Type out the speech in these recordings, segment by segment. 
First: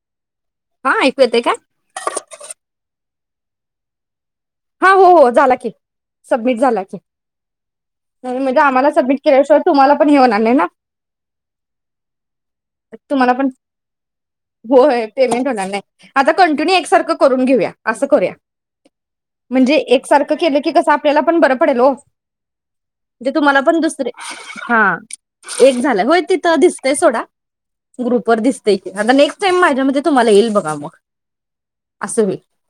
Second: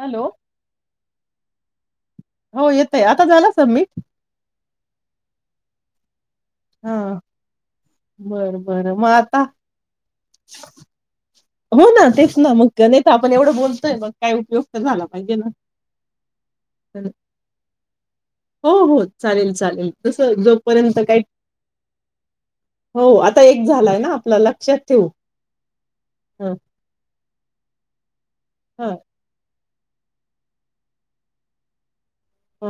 Hello हा ऐकू येत का? हो येतय आता झाला सबमिट हा हो हो झाला की सबमिट झाला की हा म्हणून बरं आम्हाला बरं मग सबमिट आता केल्याशिवाय तुम्हाला पण हे होणार नाही ना हो ना तेच ना मग नाहीता आपण तुम्हाला पण एवढं बोलतोय मग काय उपयोग तर झाला होय पाहिजे पेमेंट ना होणार नाही आता कंटिन्यू एकसारखं करून घेऊया असं करूया हो हो चा म्हणजे एकसारख केलं की कस आपल्याला पण बरं पडेल ओ हो म्हजे आता तुम्हाला एक पण झालाय दुसरे ना आपला लक्षात हा ठेवू एक झाला होय तिथ ह दिसतय सोडा ग्रुप वर दिसतय की ह आता नेक्स्ट टाईम मा त्यामध्ये तुम्हाला येईल बघा मग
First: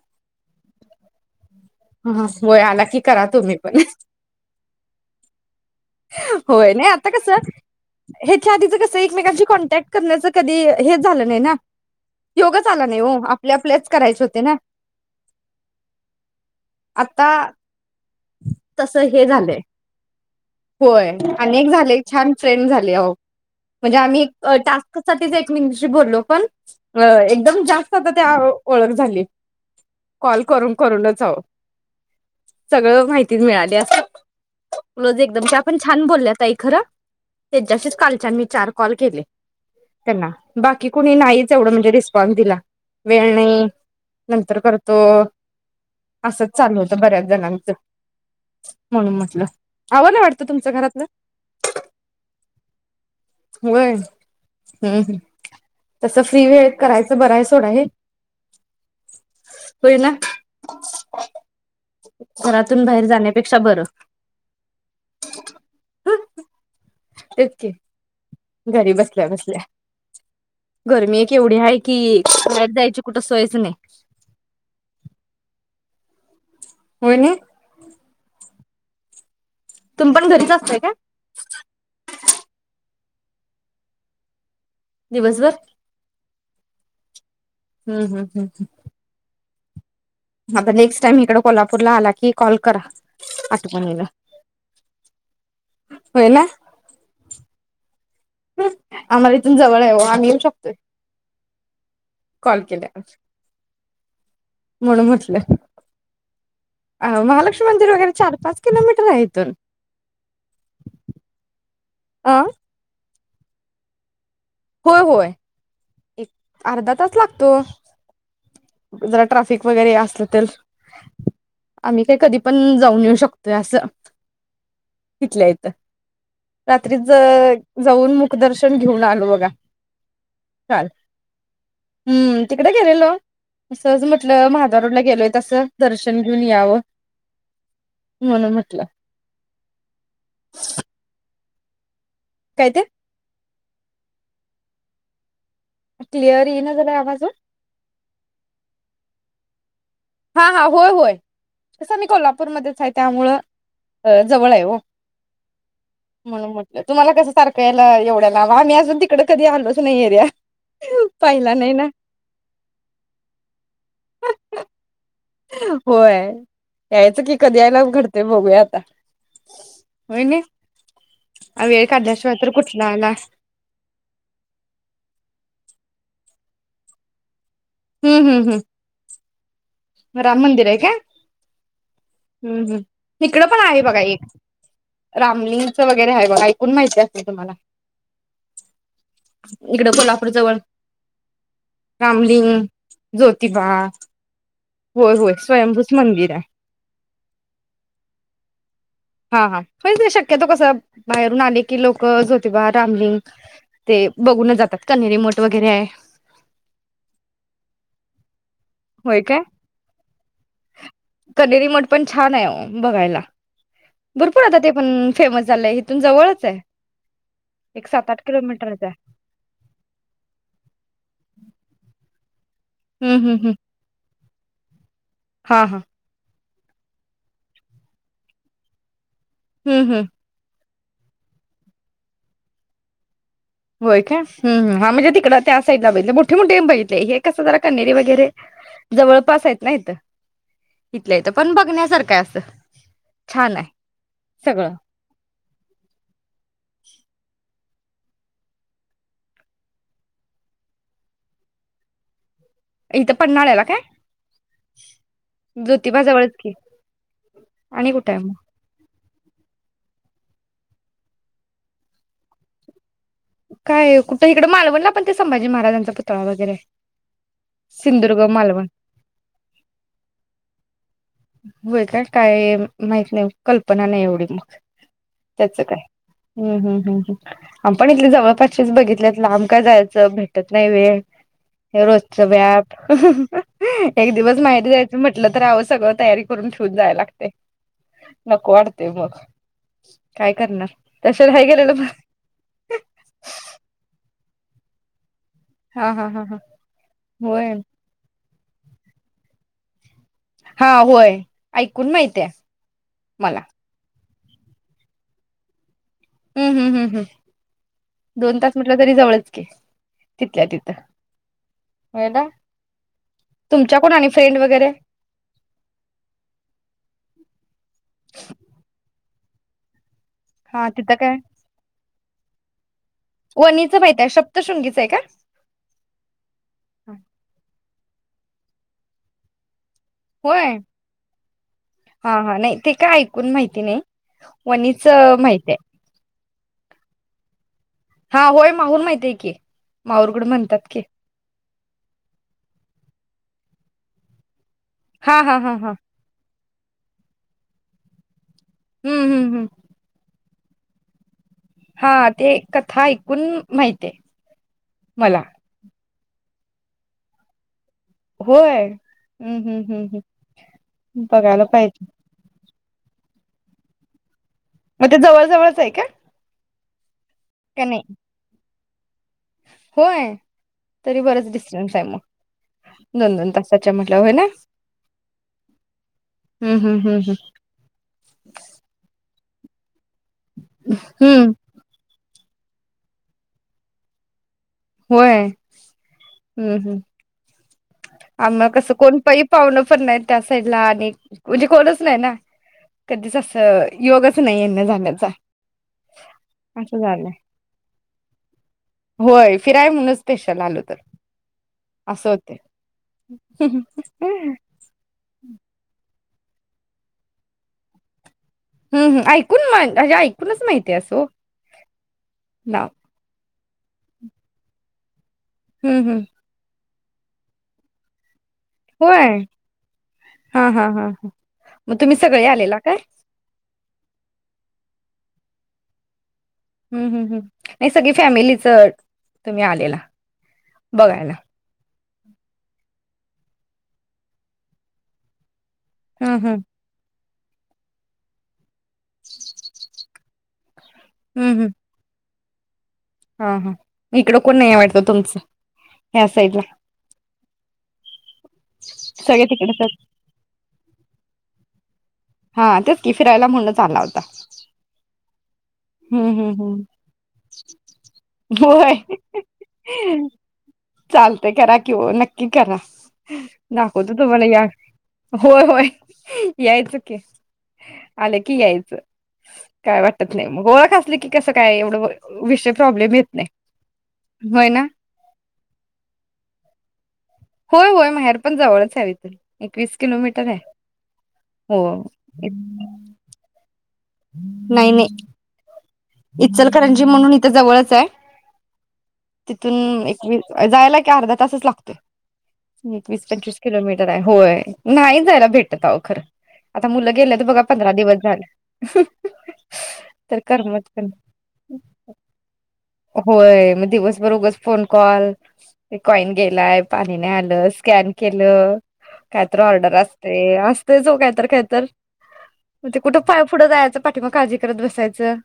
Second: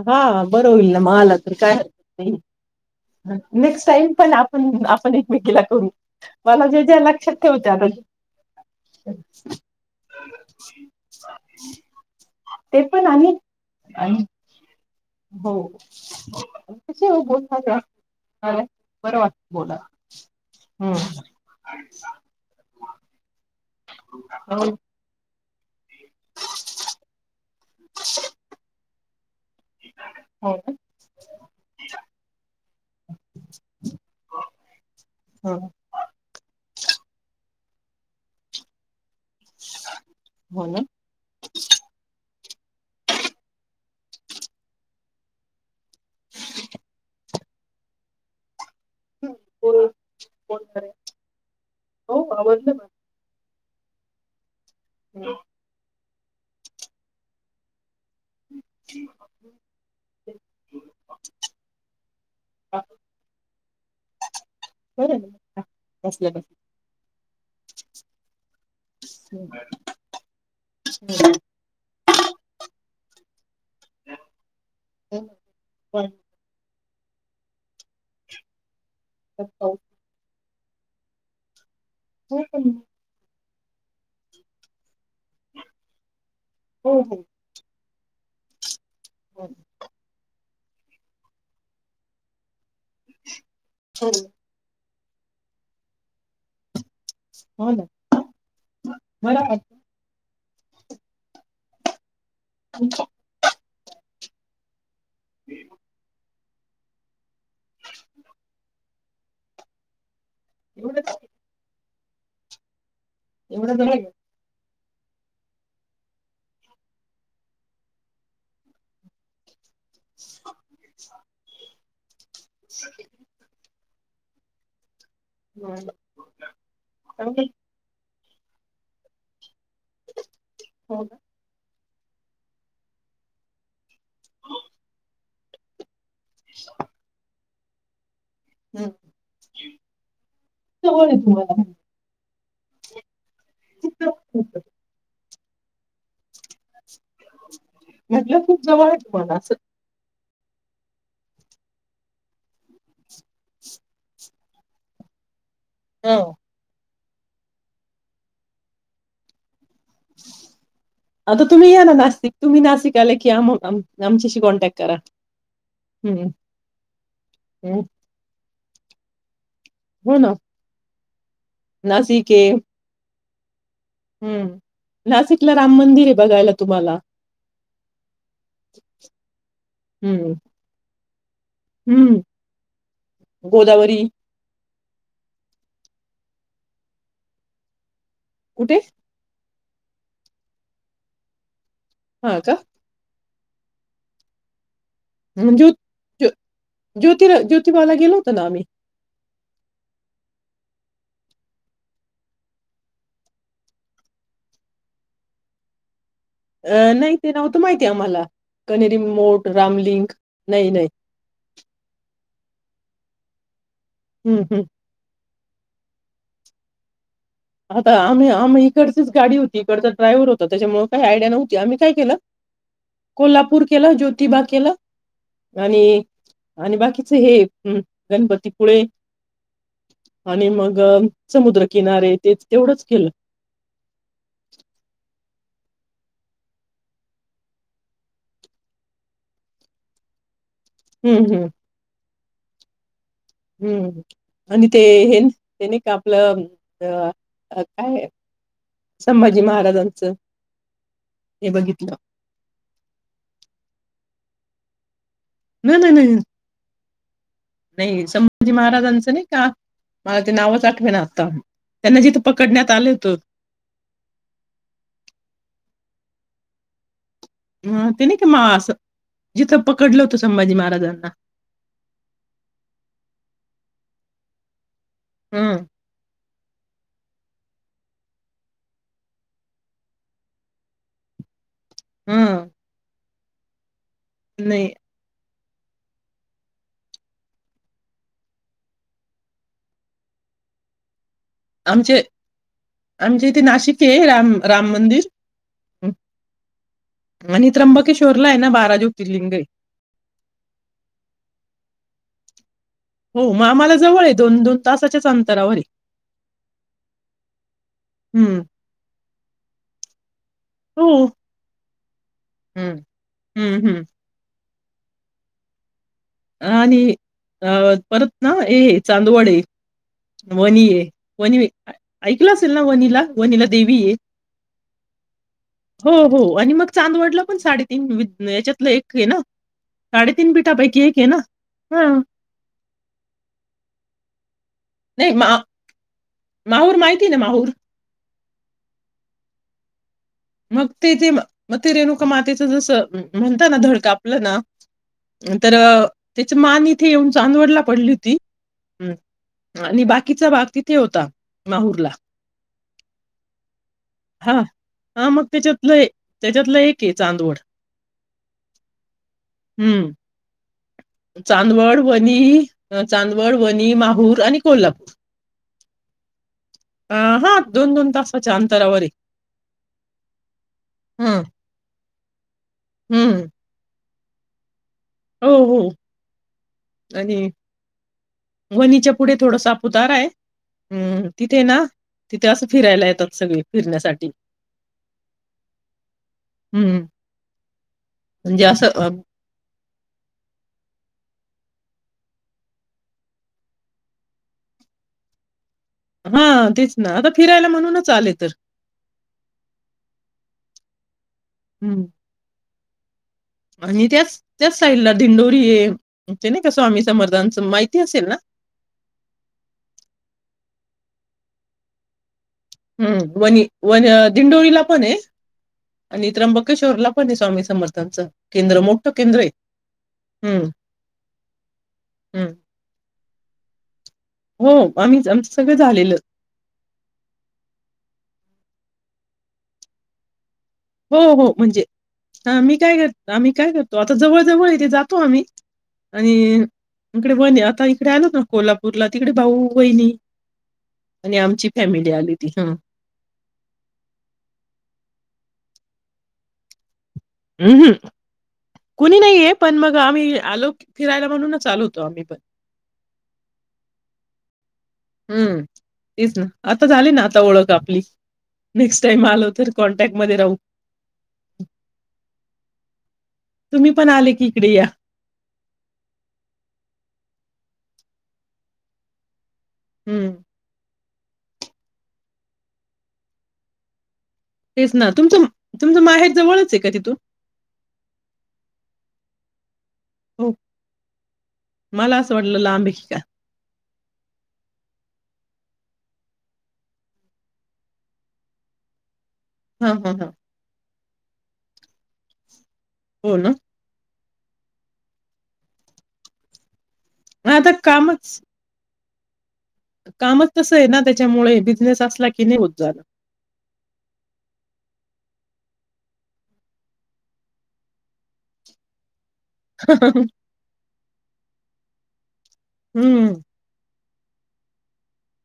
हा बर होईल ना म आलात हम्म व्हय आला कि करा तुम्ही पण ह नेक्स्ट टाइम पण आपण आपण एकमेकीला करू ह मला होय जे नाही जे आता कस लक्षात ठेवते आता हेच्या आधीच कस एकमेकांची कॉन्टॅक्ट करण्याच कधी हे झालं नाही ना योगच ते आला नाही पण ओ आणि आपल्या आपल्याच आणि करायचं होत ते ना हो आता [unintelligible] तसं बरं हे वाटत झालंय बोला हं. होय आणि एक झाले छान फ्रेंड झाले आहों म्हणजे आम्ही अ हो टास्कसाठीच एक [inaudible] म्हणजे बोलो पण एकदम जास्त आता ते ओळख झाले कॉल हो ना. करून करूनच आहो सगळं माहिती मिळाली आस रोज एक हं. त्या पण छान बोलल्या ताई खरं तेच्याशीच कालच्यान मी चार कॉल केले त्यांना हो ना. बाकी कुणी नाहीच एवढं म्हणजे रिस्पॉन्स दिला वेळ नाही नंतर करतो असंच चालू होतं बऱ्याच जणां च म्हणून म्हटलं हो वाटतं तुमचं घरातलं [unintelligible] हो आवरल माझं होय हम्म हम्म तसं फ्री वेळेत करायचं बर हाय सोड हे होय ना घरातून बाहेर जाण्यापेक्ष पेक्षा बरं [unintelligible] बसल्या हं बसल्या तेच की घरी बसल्या बसल्या गरमी छान. केवढी हाय की बाहेर जायची कुठे सोयच नाही [unintelligible] हो ना [inaudible] तुम पण घरीच असता त्या काय [unintelligible] दिवसभर हो हो हम्म हम्म हम् ह [unintelligible] हता नेक्स्ट टाइम इकडे कोल्हापूरला आला की कॉल करा आठवणीन होयना हो ना आम्हाला मला इथून वाटतं जवळ आहे ओ आम्ही येऊ शकतो [inaudible] कॉल केल्यावर म्हणून म्हटलं अ महालक्ष्मी मंदिर वगैरे चार पाच किलोमीटर आहे इथून एवढ [unintelligible] आं एवढं जवळ आहे का होय होय एक अर्धा तास लातो जरा ट्राफिक वगैरे असलं तर आम्ही काय कधी पण जाऊन येऊ शकतोय असं इथल्या इथ रात्री चांगलं जाऊन मुखदर्शन घेऊन आलो बघा काल हो [unintelligible] हम्म तिकडे गेलेलो असं म्हटलं माधव रोडला गेलोय तसं दर्शन दर्शन घेऊन यावं म्हणून म्हटलं हम्म [unintelligible] काय ते [unintelligible] क्लिअर येईना झालाय आवाज ओ म्हटलं खूप जवळ आहेत तुम्हाला [unintelligible] हा हा होय होय असं मी कोल्हापूरमध्येच आहे त्यामुळं जवळ आहे हो हो. म्हणून म्हटलं तुम्हाला कस सारख याय एवढ्याला आम्ही अून तिकडे कधी आलोच नाही एरिया आता पाहिला तुम्ही नाही या ना नास्तिक तुम्ही नाशिक आले कि आम आमच्याशी कॉन्टॅक्ट करा होय हम्म. यायचं की कधी यायला घडते बघूयात [unintelligible] हो होय ना नाही वेळ काढल्या नाशिक शिवाय तर आहे कुठला आला हम्म नाशिकला राम मंदिर आहे बघायला तुम्हाला हम्म हम्म हम्म हम्म. राम मंदिर आहे का हं. हम् हम् इकड पण आहे गोदावरी बघा एक रामलिंगचं वगैरे आहे बा ऐकून माहिती असल तुम्हाला कुठे इकडं कोल्हापूर जवळ हां रामलिंग का? ज्योतिबा होय होय ज स्वयंभूच मंदिर आहे ज्योतिरा ज्योतिबाला गेलो होत ना आम्ही हा हा म्हण ते शक्यतो कस बाहेरून आले की लोक ज्योतिबा रामलिंग ते बघूनच जातात कण्हेरी मठ वगैरे आहे अं नाही ते नव्हत माहिती आम्हाला कण्हेरी होय काय मोठ, रामलिंग. नाही, नाही. कनेरी मठ पण छान आहे [unintelligible] बघायला हं, भरपूर आता हं. ते पण... फेमस झालंय हिथून जवळच आहे एक आता सात आठ आम्ही आम्ही किलोमीटरच आहे इकडचीच गाडी होती इकडचा ड्रायव्हर होता त्याच्यामुळे काही आयडिया नव्हती आम्ही काय केलं हम्म हम्म हम्म कोल्हापूर केला ज्योती तिबाबा केलं हा हा आणि आणि बाकीचे हे गणपतीपुळे हम्म हम्म आणि मग समुद्रकिनारे तेच तेवढंच केलं होय काय? हम हा म्हणजे तिकड त्या साईड ला बघितले मोठे मोठे बघितले आहे ते हे कसं कन्हेरी वगैरे जवळपास आहेत ना इथे इथल्या हं, इथं पण बघण्यासारखं आहे अस तर हम्म आणि ते हे हेने का आपलं अ काय संभाजी महाराजांचं हे बघितलं इथं पन्हाळ्याला काय? नाही नाही ज्योतिबा नाही जवळच की आणि नाही कुठं आहे मग संभाजी महाराजांचं नाही का मला ते नावच आठवे ना आता त्यांना जिथे पकडण्यात आले होत काय कुठं इकड मालवणला पण ते संभाजी महाराजांचा पुतळा वगैरे ह ते नाही सिंधुदुर्ग का मा मालवण अस जिथं पकडलं होतं संभाजी महाराजांना होय काय काय माहित नाही? कल्पना नाही एवढी मग ह त्याच काय हम्म हम् हम्म हम आप आपण इथली जवळपासचेच बघितल्यात लांब काय जायचं भेटत नाही वेळ हे रोजच ह व्याप अ ह एक दिवस माहिती नाही जायच म्हटलं तर आव सगळं तयारी करून ठेवून जाय लागते नको वाटतय मग काय करणार? तस नाही गेलेलं ब आमचे आमच्या इथे नाशिक आहे राम राम मंदिर हा हा हा हा आणि होय त्र्यंबकेश्वर तिथं नाही ना बारा ज्योतीलिंग आहे हा होय ऐकून माहित आहे हो म आम्हाला जवळ आहे दोन दोन तासाच्याच अंतरावर हूं हूं हूं दोन हम्म तास म्हटलं तरी जवळच की तिथल्या तिथं. हो होय दा हम्म हम्म तुमच्या हम्म कोण आणि फ्रेंड वगैरे. [inaudible] आणि अ परत ना हेच. चांदवड ये वणी हा ये तिथं काय वणी आइकल असेल न वनिला वणीला देवी वणीचं हे, माहित आहे सप्तशृंगीचं आहे का हो आणि मग चांदवड पण साडे वित न याच्यातलं एक हे ना? साडेतीन होय पिठापैकी एक. ना? हां. हा हा नाही ते काय ऐकून माहिती नाही. वणीच मा माहित आहे माहूर माहिती ना माहूर. हा होय माहून माहितेय की. माहूरगड म म्हणतात की तेथे म ते रेणुका मातेचं जसं म्हणताना धड कापलं ना हा हा तर हा हा ते मान इथे येऊन चांदवडला पडली होती. अ हम्म हम्म हम्म आणि बाकीचा भाग तिथे होता. माहूरला. हा ते कथा ऐकून माहितेय. हां. हां मग त्याच्यात त्याच्यातलं एकय चांदवड. होय हुं हुं हं. हुं! चांदवड वनी ह चांदवड वनी माहूर आणि कोल्हापूर. म ते जवळ जवळच आहे का? अह का दोन नाही दोन तासाच्या अनं तरावर ये! होय तरी हं, बराच डिस्टर्न्स आहे म. दोन हं. दोन तासाच्या मह नवना. हो हो हम्म आणि हम्म वनीच्या प पुढे थोड साप उतार हाय हुं हम्म तिथे ना तिथे असं फिरायला येतात सगळी फिरण्यासाठी. होय हुं हुं हं. म्हणजे आना असं कसं अ, कोण पईपा कोणच नाही त्या साईडला आणि म्हणजे कोणच नाही ना कधीच असं योगच नाही येण्या जाण्याचा. हां तेच असं ना झालंय आता फिरायला म्हणूनच आले तर त हं. असं होतय. आणि त्याच त्याच साईडला दिंडोरी ए ते नाही का स्वामी समर्थांचं माहिती असेल ना? हम्मम ऐकून म्हण ऐकूनच माहितीय असं ओ हम्म वनी वन दिंडोरीला पण अ ए हं, हं. आणि त्र्यंबकेश्वरला कोणी स्वामी समर्थांचं केंद्र, मोठं होय केंद्र आहे. हा हं, हा ह ह मग तुम्ही सगळे हं. आलेला काय? हो आम्हीच आमचं सगळं झालेलं. हम्म हम् हम् नाही सगळी फॅमिलीच तुम्ही आलेला. हो बघायला. हो म्हणजे ह मी काय कर आम्ही काय करतो आता जवळ-जवळ इथे जातो आम्ही. आणि हं, हं. इकडे बंद आहे आता इकडे आलो ना कोल्हा उरला तिकडे भाऊ बहिणी आणि आमची फॅमिली आली. तीच हा हा इकडं कोण नाही आहे वाटत तुमचं ह्या साईड ला. हम् हम कुणी सगळे नाहीये पण तिकडच आहेत. मग आम्ही आलो फिरायला म्हणूनच आलो हो हा तेच की फिरायला म्हणूनच आला होता. हम्म हूं हूं हूं आपली. होय नेक्स्ट टाईम आलो तर कॉन्टॅक्टमध्ये राहू. चालतय करा कि नक्की करा तुम्ही पण दाखवतो आले तुम्हाला की या इकडे होय होय यायचं की. आलं की यायचं. काय हं, वाटत नाही. ओळख असली की कसं काय एवढं विषय प्रॉब्लेम येत नाही. तेच ना तुमचं तुमचं माहेर जवळच हे का तिथू. [unintelligible] वीस किलोमीटर आहे हो. मला असं वाटलं लांब आहे की काय? नाही नाही. इचलकरंजी म्हणून इथ जवळच आहे. हां, तिथून हां, हां. एकवी जायला कि अर्धा तासच लागतोय. एकवीस हो ना. पंचवीस किलोमीटर. होय नाही जायला भेटत अहो खर. आता मुलं गेलेत मग बघा आता पंधरा दिवस कामच झाले. कामच तसं हे ना त त्यामुळे बिझनेस असला की नही होत. झालं होय म दिवसभर उगच फोन कॉ कॉइन गेलाय पाणी नई आलं स्कॅन केलं. कायतर ऑर्डर असते असतेच ओ कायतर कायतर. म ते कुठं हम्म पाय पुढं जायचं. पाठी म काळजी करत बसायचं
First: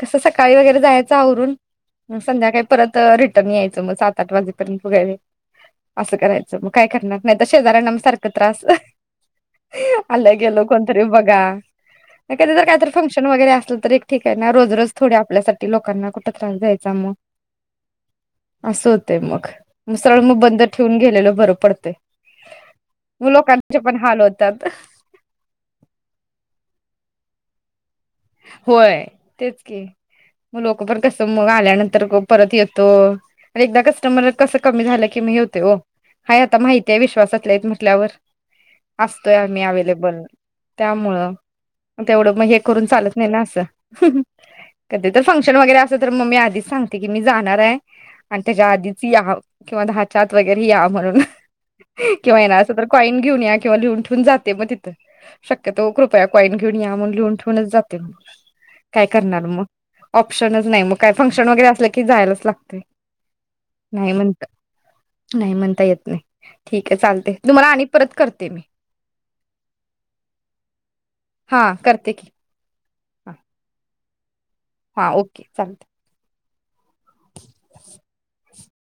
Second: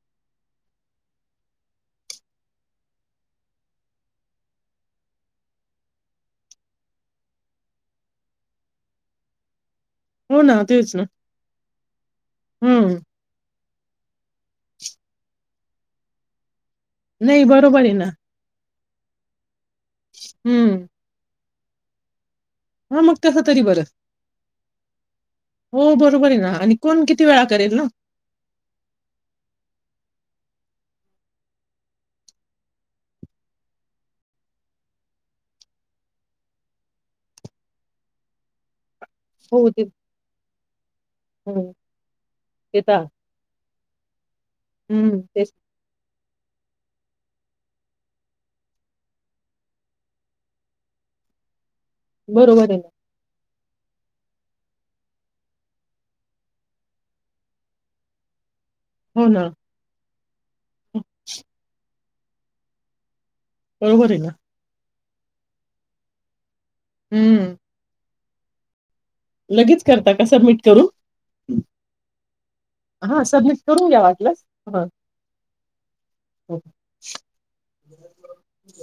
कसं सकाळी वगैरे जायचं आवरून. मग संध्याकाळी परत रिटर्न यायचं मग सात आठ वाजेपर्यंत पुगये मी असं करायचं मग काय करणार नाही तर शेजाऱ्यांना मग सारखं त्रास. आल हो ना गेल कोण तेच ना तरी बगा. कधी तर काही तरी हम्म फंक्शन वैगेरे असल. ठीक आहे ना रोज रोज थोडी आपल्यासाठी लोकांना. ञास दय नही बरोबर आहे ना. असं होतय मग. सरळ म बंद हम्म ठेवून गेलेलो बरं. पडतंय. मग तस तरी लोकांचे बरं पण हाल होतात हो बरोबर आहे ना आणि कोण कि ती वेळा करेल ना. होय तेच की मग लोक पण कस मग आल्यानंतर परत येतो न एकदा कस्टमर कस कमी झालं, कि मी हे होते हो आहे आता माहिती आहे. विश्वसातले म्हटल्यावर. असतोय आम्ही हो ते अवेलेबल त्यामुळं हो न तेवढं मंजे हे ते करून तर आहे. चालत. असं कधी हम्म तर तेच फंक्शन वगैरे असेल, तर मग मी आधीच सांग कि मी जाणार आहे आणि त्याच्या आधीच या किंवा दहाच्या आत वगैरे या म्हणून. किंवा येनार बरोबर असंल आहे तर ना कॉईन घेऊन या. किवा लिहून ठेऊन जाते मग तिथ. शक्यतो कृपया कॉईन घेऊन या लिहून ठेवून जात तेन काय हो ना करणार मग ऑप्शनच नाही, मग हं, काय फंक्शन वगैरे असले कि कि जायलाच लागतंय. बरोबर नाही आहे ना म्हणता नाही म्हणता येत नाही. ठीक आहे चालतंय हम्म तुम्हाला आणि परत कर ते मी लगेच करता का सबमिट करून? हा करते की हा सबमिट करून घ्या. वाटलंस. हा ओके चालतंय. हं. [inaudible]